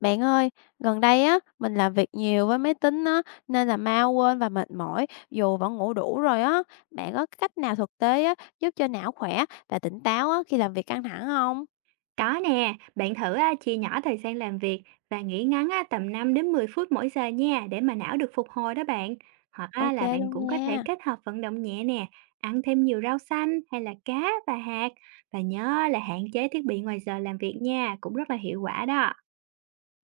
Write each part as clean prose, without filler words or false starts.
Bạn ơi, gần đây á, mình làm việc nhiều với máy tính á, nên là mau quên và mệt mỏi dù vẫn ngủ đủ rồi á. Bạn có cách nào thực tế á, giúp cho não khỏe và tỉnh táo á, khi làm việc căng thẳng không? Có nè, bạn thử à, chia nhỏ thời gian làm việc và nghỉ ngắn à, tầm 5 đến 10 phút mỗi giờ nha để mà não được phục hồi đó bạn. Hoặc à, Ok là bạn luôn cũng có thể nha. kết hợp vận động nhẹ nè, ăn thêm nhiều rau xanh hay là cá và hạt. Và nhớ là hạn chế thiết bị ngoài giờ làm việc nha, cũng rất là hiệu quả đó.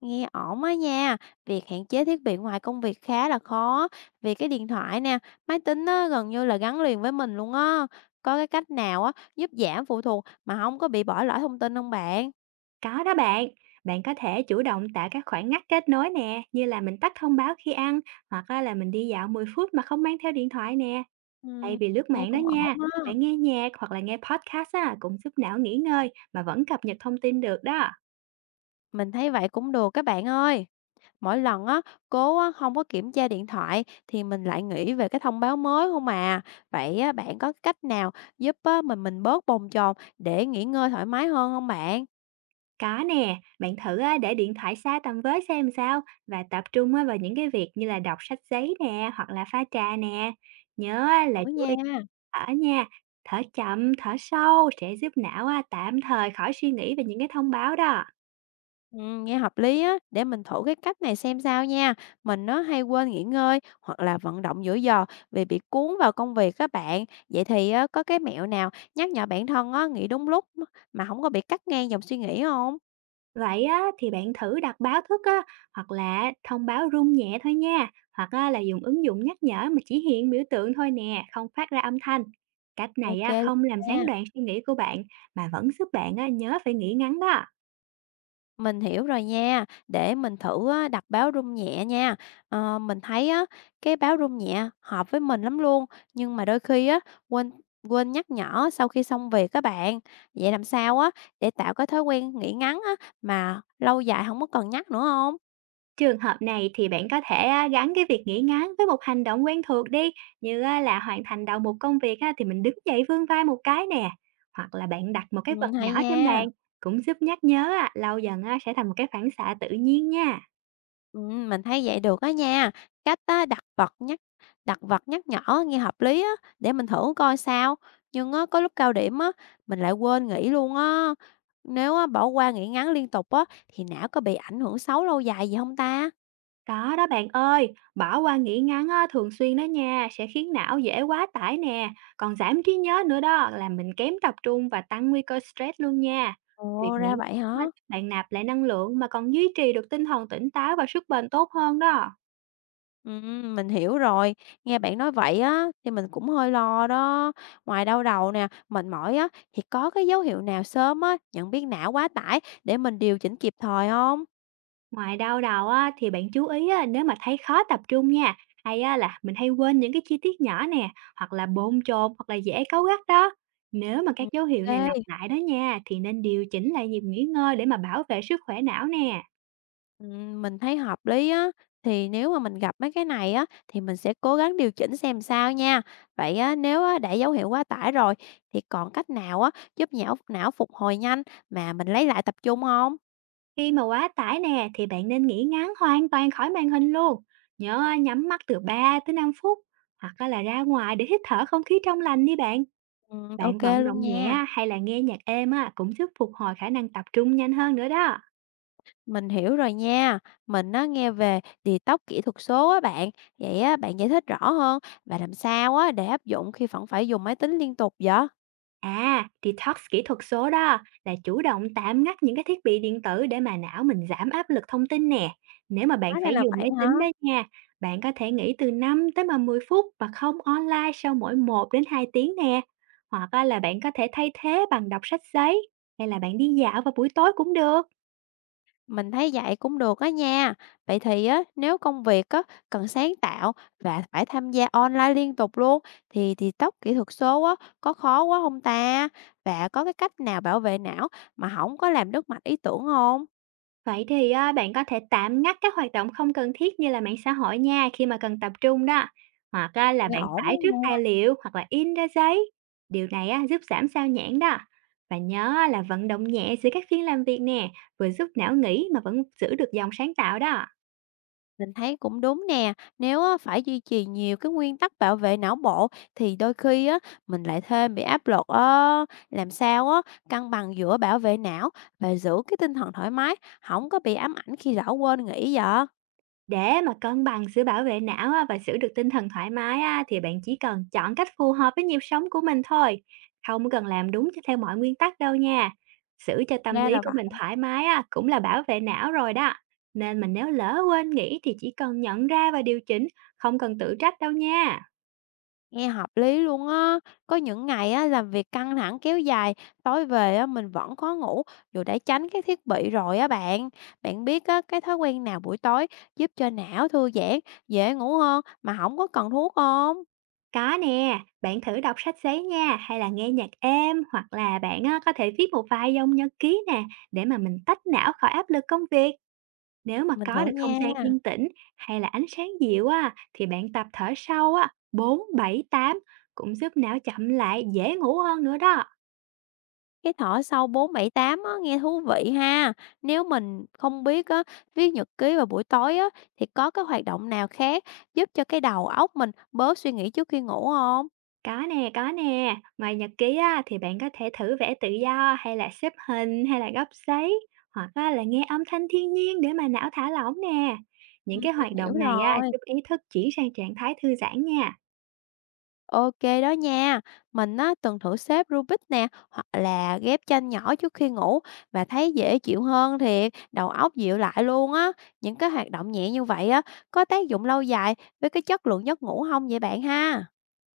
Nghe ổn á nha. Việc hạn chế thiết bị ngoài công việc khá là khó vì cái điện thoại nè, máy tính á, gần như là gắn liền với mình luôn á. Có cái cách nào á, giúp giảm phụ thuộc mà không có bị bỏ lỡ thông tin không bạn? Có đó bạn, bạn có thể chủ động tạo các khoảng ngắt kết nối nè, như là mình tắt thông báo khi ăn, hoặc á là mình đi dạo 10 phút mà không mang theo điện thoại nè. Ừ, Thay vì lướt nghe mạng đó cũng ổn nha, á. bạn nghe nhạc hoặc là nghe podcast á, cũng giúp não nghỉ ngơi mà vẫn cập nhật thông tin được đó. Mình thấy vậy cũng được các bạn ơi. Mỗi lần á, cố á, không có kiểm tra điện thoại thì mình lại nghĩ về cái thông báo mới không à. Vậy á, bạn có cách nào giúp á, mình bớt bồn chồn để nghỉ ngơi thoải mái hơn không bạn? Có nè, bạn thử á, để điện thoại xa tầm với xem sao và tập trung á, vào những cái việc như là đọc sách giấy nè hoặc là pha trà nè. Nhớ á, là Thử chú ý nha. thở nha, thở chậm, thở sâu sẽ giúp não á, tạm thời khỏi suy nghĩ về những cái thông báo đó. Ừ, nghe hợp lý á, để mình thử cái cách này xem sao nha. Mình nó hay quên nghỉ ngơi hoặc là vận động giữa giờ vì bị cuốn vào công việc các bạn. Vậy thì á, có cái mẹo nào nhắc nhở bản thân á, nghỉ đúng lúc mà không có bị cắt ngang dòng suy nghĩ không? Vậy á, thì bạn thử đặt báo thức á, hoặc là thông báo rung nhẹ thôi nha, hoặc á, là dùng ứng dụng nhắc nhở mà chỉ hiện biểu tượng thôi nè, không phát ra âm thanh. Cách này Ok á, luôn không làm nha. gián đoạn suy nghĩ của bạn mà vẫn giúp bạn á, nhớ phải nghĩ ngắn đó. Mình hiểu rồi nha, để mình thử á, đặt báo rung nhẹ nha. Ờ, mình thấy á, cái báo rung nhẹ hợp với mình lắm luôn, nhưng mà đôi khi á, quên quên nhắc nhở sau khi xong việc các bạn. Vậy làm sao á, để tạo cái thói quen nghỉ ngắn á, mà lâu dài không có cần nhắc nữa không? Trường hợp này thì bạn có thể á, gắn cái việc nghỉ ngắn với một hành động quen thuộc đi, như á, là hoàn thành đầu một công việc á, thì mình đứng dậy vươn vai một cái nè, hoặc là bạn đặt một cái vật Ừ, hay nhỏ trên nha. bàn cũng giúp nhắc nhớ á, lâu dần á, sẽ thành một cái phản xạ tự nhiên nha. Mình thấy vậy được á nha. Cách á, đặt vật nhắc nhở nghe hợp lý á, để mình thử coi sao. Nhưng á, có lúc cao điểm á, mình lại quên nghỉ luôn á. Nếu á, bỏ qua nghỉ ngắn liên tục á, thì não có bị ảnh hưởng xấu lâu dài gì không ta? Có đó bạn ơi, bỏ qua nghỉ ngắn á, thường xuyên đó nha, sẽ khiến não dễ quá tải nè, còn giảm trí nhớ nữa đó, làm mình kém tập trung và tăng nguy cơ stress luôn nha. Việc Ồ, nghỉ ra vậy hả? ngơi giúp bạn nạp lại năng lượng mà còn duy trì được tinh thần tỉnh táo và sức bền tốt hơn đó. Mình hiểu rồi. Nghe bạn nói vậy á, thì mình cũng hơi lo đó. Ngoài đau đầu nè, mệt mỏi á, thì có cái dấu hiệu nào sớm á, nhận biết não quá tải để mình điều chỉnh kịp thời không? Ngoài đau đầu á, thì bạn chú ý á, nếu mà thấy khó tập trung nha, hay á, là mình hay quên những cái chi tiết nhỏ nè, hoặc là bồn chồn, hoặc là dễ cáu gắt đó. Nếu mà các Ừm, dấu hiệu này lặp OK. lại đó nha, thì nên điều chỉnh lại nhịp nghỉ ngơi để mà bảo vệ sức khỏe não nè. Mình thấy hợp lý á, thì nếu mà mình gặp mấy cái này á, thì mình sẽ cố gắng điều chỉnh xem sao nha. Vậy á, nếu á, đã dấu hiệu quá tải rồi, thì còn cách nào á, giúp nhão não phục hồi nhanh mà mình lấy lại tập trung không. Khi mà quá tải nè, thì bạn nên nghỉ ngắn hoàn toàn khỏi màn hình luôn. Nhớ á, nhắm mắt từ 3 tới 5 phút, hoặc á, là ra ngoài để hít thở không khí trong lành đi bạn. Ô Bạn vận luôn động nha, nhẹ hay là nghe nhạc êm á, cũng giúp phục hồi khả năng tập trung nhanh hơn nữa đó. mình hiểu rồi nha. Mình á, nghe về detox kỹ thuật số á bạn, vậy á, bạn giải thích rõ hơn và làm sao á, để áp dụng khi vẫn phải dùng máy tính liên tục vậy? À, detox kỹ thuật số đó là chủ động tạm ngắt những cái thiết bị điện tử để mà não mình giảm áp lực thông tin nè. Nếu mà bạn Hóa ra phải là dùng vậy máy hả? tính đó nha, bạn có thể nghỉ từ 5 tới 10 phút và không online sau mỗi 1 đến 2 tiếng nè. Hoặc á là bạn có thể thay thế bằng đọc sách giấy hay là bạn đi dạo vào buổi tối cũng được. Mình thấy vậy cũng được á nha. Vậy thì á, nếu công việc á, cần sáng tạo và phải tham gia online liên tục luôn thì tóc kỹ thuật số á, có khó quá không ta? Và có cái cách nào bảo vệ não mà không có làm đứt mạch ý tưởng không? Vậy thì á, bạn có thể tạm ngắt các hoạt động không cần thiết như là mạng xã hội nha khi mà cần tập trung đó. Hoặc á, là Nghe bạn ổn á tải trước nha. tài liệu hoặc là in ra giấy. Điều này á, giúp giảm sao nhãng đó. Và nhớ là vận động nhẹ giữa các phiên làm việc nè, vừa giúp não nghỉ mà vẫn giữ được dòng sáng tạo đó. Mình thấy cũng đúng nè, nếu á, phải duy trì nhiều cái nguyên tắc bảo vệ não bộ thì đôi khi á, mình lại thêm bị áp lực làm sao á, cân bằng giữa bảo vệ não và giữ cái tinh thần thoải mái, không có bị ám ảnh khi lỡ quên nghỉ vậy. Để mà cân bằng giữa bảo vệ não á và giữ được tinh thần thoải mái á, thì bạn chỉ cần chọn cách phù hợp với nhịp sống của mình thôi, không cần làm đúng cho theo mọi nguyên tắc đâu nha. Giữ cho tâm Ra lý là của mình vậy, thoải mái á, cũng là bảo vệ não rồi đó. Nên mình nếu lỡ quên nghỉ thì chỉ cần nhận ra và điều chỉnh, không cần tự trách đâu nha. nghe hợp lý luôn á. Có những ngày á, làm việc căng thẳng kéo dài, tối về á, mình vẫn khó ngủ dù đã tránh cái thiết bị rồi á bạn. Bạn biết á, cái thói quen nào buổi tối giúp cho não thư giãn, dễ ngủ hơn mà không có cần thuốc không? Có nè, bạn thử đọc sách giấy nha, hay là nghe nhạc êm, hoặc là bạn á, có thể viết một vài dòng nhật ký nè, để mà mình tách não khỏi áp lực công việc. Nếu mà Mình có thử được không nha. gian yên tĩnh hay là ánh sáng dịu á, thì bạn tập thở sâu á, 4, 7, 8 cũng giúp não chậm lại, dễ ngủ hơn nữa đó. Cái thỏ sâu 478 á, nghe thú vị ha. Nếu mình không biết á, viết nhật ký vào buổi tối á, thì có cái hoạt động nào khác giúp cho cái đầu óc mình bớt suy nghĩ trước khi ngủ không? Có nè, có nè. Ngoài nhật ký á, thì bạn có thể thử vẽ tự do hay là xếp hình hay là gấp giấy hoặc á, là nghe âm thanh thiên nhiên để mà não thả lỏng nè. Những cái Mình hoạt hiểu động này á, rồi. giúp ý thức chuyển sang trạng thái thư giãn nha. OK đó nha. Mình á, từng thử xếp Rubik nè, hoặc là ghép tranh nhỏ trước khi ngủ và thấy dễ chịu hơn thiệt, đầu óc dịu lại luôn á. Những cái hoạt động nhẹ như vậy á, có tác dụng lâu dài với cái chất lượng giấc ngủ không vậy bạn ha?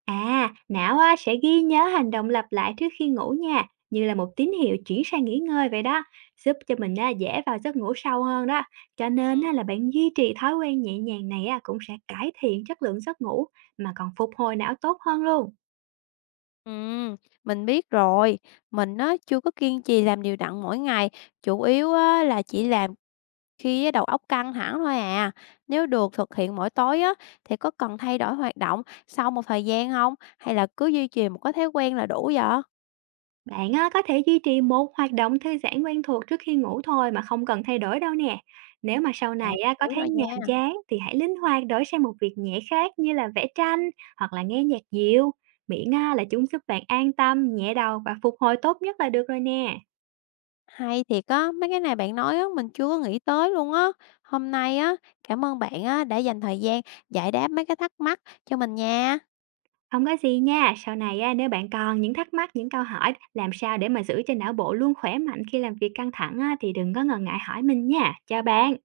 À, não á, sẽ ghi nhớ hành động lặp lại trước khi ngủ nha, như là một tín hiệu chuyển sang nghỉ ngơi vậy đó, giúp cho mình á, dễ vào giấc ngủ sâu hơn đó. Cho nên á, là bạn duy trì thói quen nhẹ nhàng này á, cũng sẽ cải thiện chất lượng giấc ngủ mà còn phục hồi não tốt hơn luôn. Ừ, mình biết rồi. Mình á, chưa có kiên trì làm đều đặn mỗi ngày, chủ yếu á, là chỉ làm khi á, đầu óc căng thẳng thôi à. Nếu được thực hiện mỗi tối á, thì có cần thay đổi hoạt động sau một thời gian không? Hay là cứ duy trì một cái thói quen là đủ vậy? Bạn á, có thể duy trì một hoạt động thư giãn quen thuộc trước khi ngủ thôi mà không cần thay đổi đâu nè. Nếu mà sau À, này mình á, có hiểu thấy rồi nha. nhàm chán thì hãy linh hoạt đổi sang một việc nhẹ khác như là vẽ tranh hoặc là nghe nhạc dịu. Miễn á, là chúng giúp bạn an tâm, nhẹ đầu và phục hồi tốt nhất là được rồi nè. Hay thiệt á, mấy cái này bạn nói á, mình chưa có nghĩ tới luôn á. Hôm nay á, cảm ơn bạn á, đã dành thời gian giải đáp mấy cái thắc mắc cho mình nha. Không có gì nha, sau này á, nếu bạn còn những thắc mắc, những câu hỏi làm sao để mà giữ cho não bộ luôn khỏe mạnh khi làm việc căng thẳng á, thì đừng có ngần ngại hỏi mình nha. Chào bạn.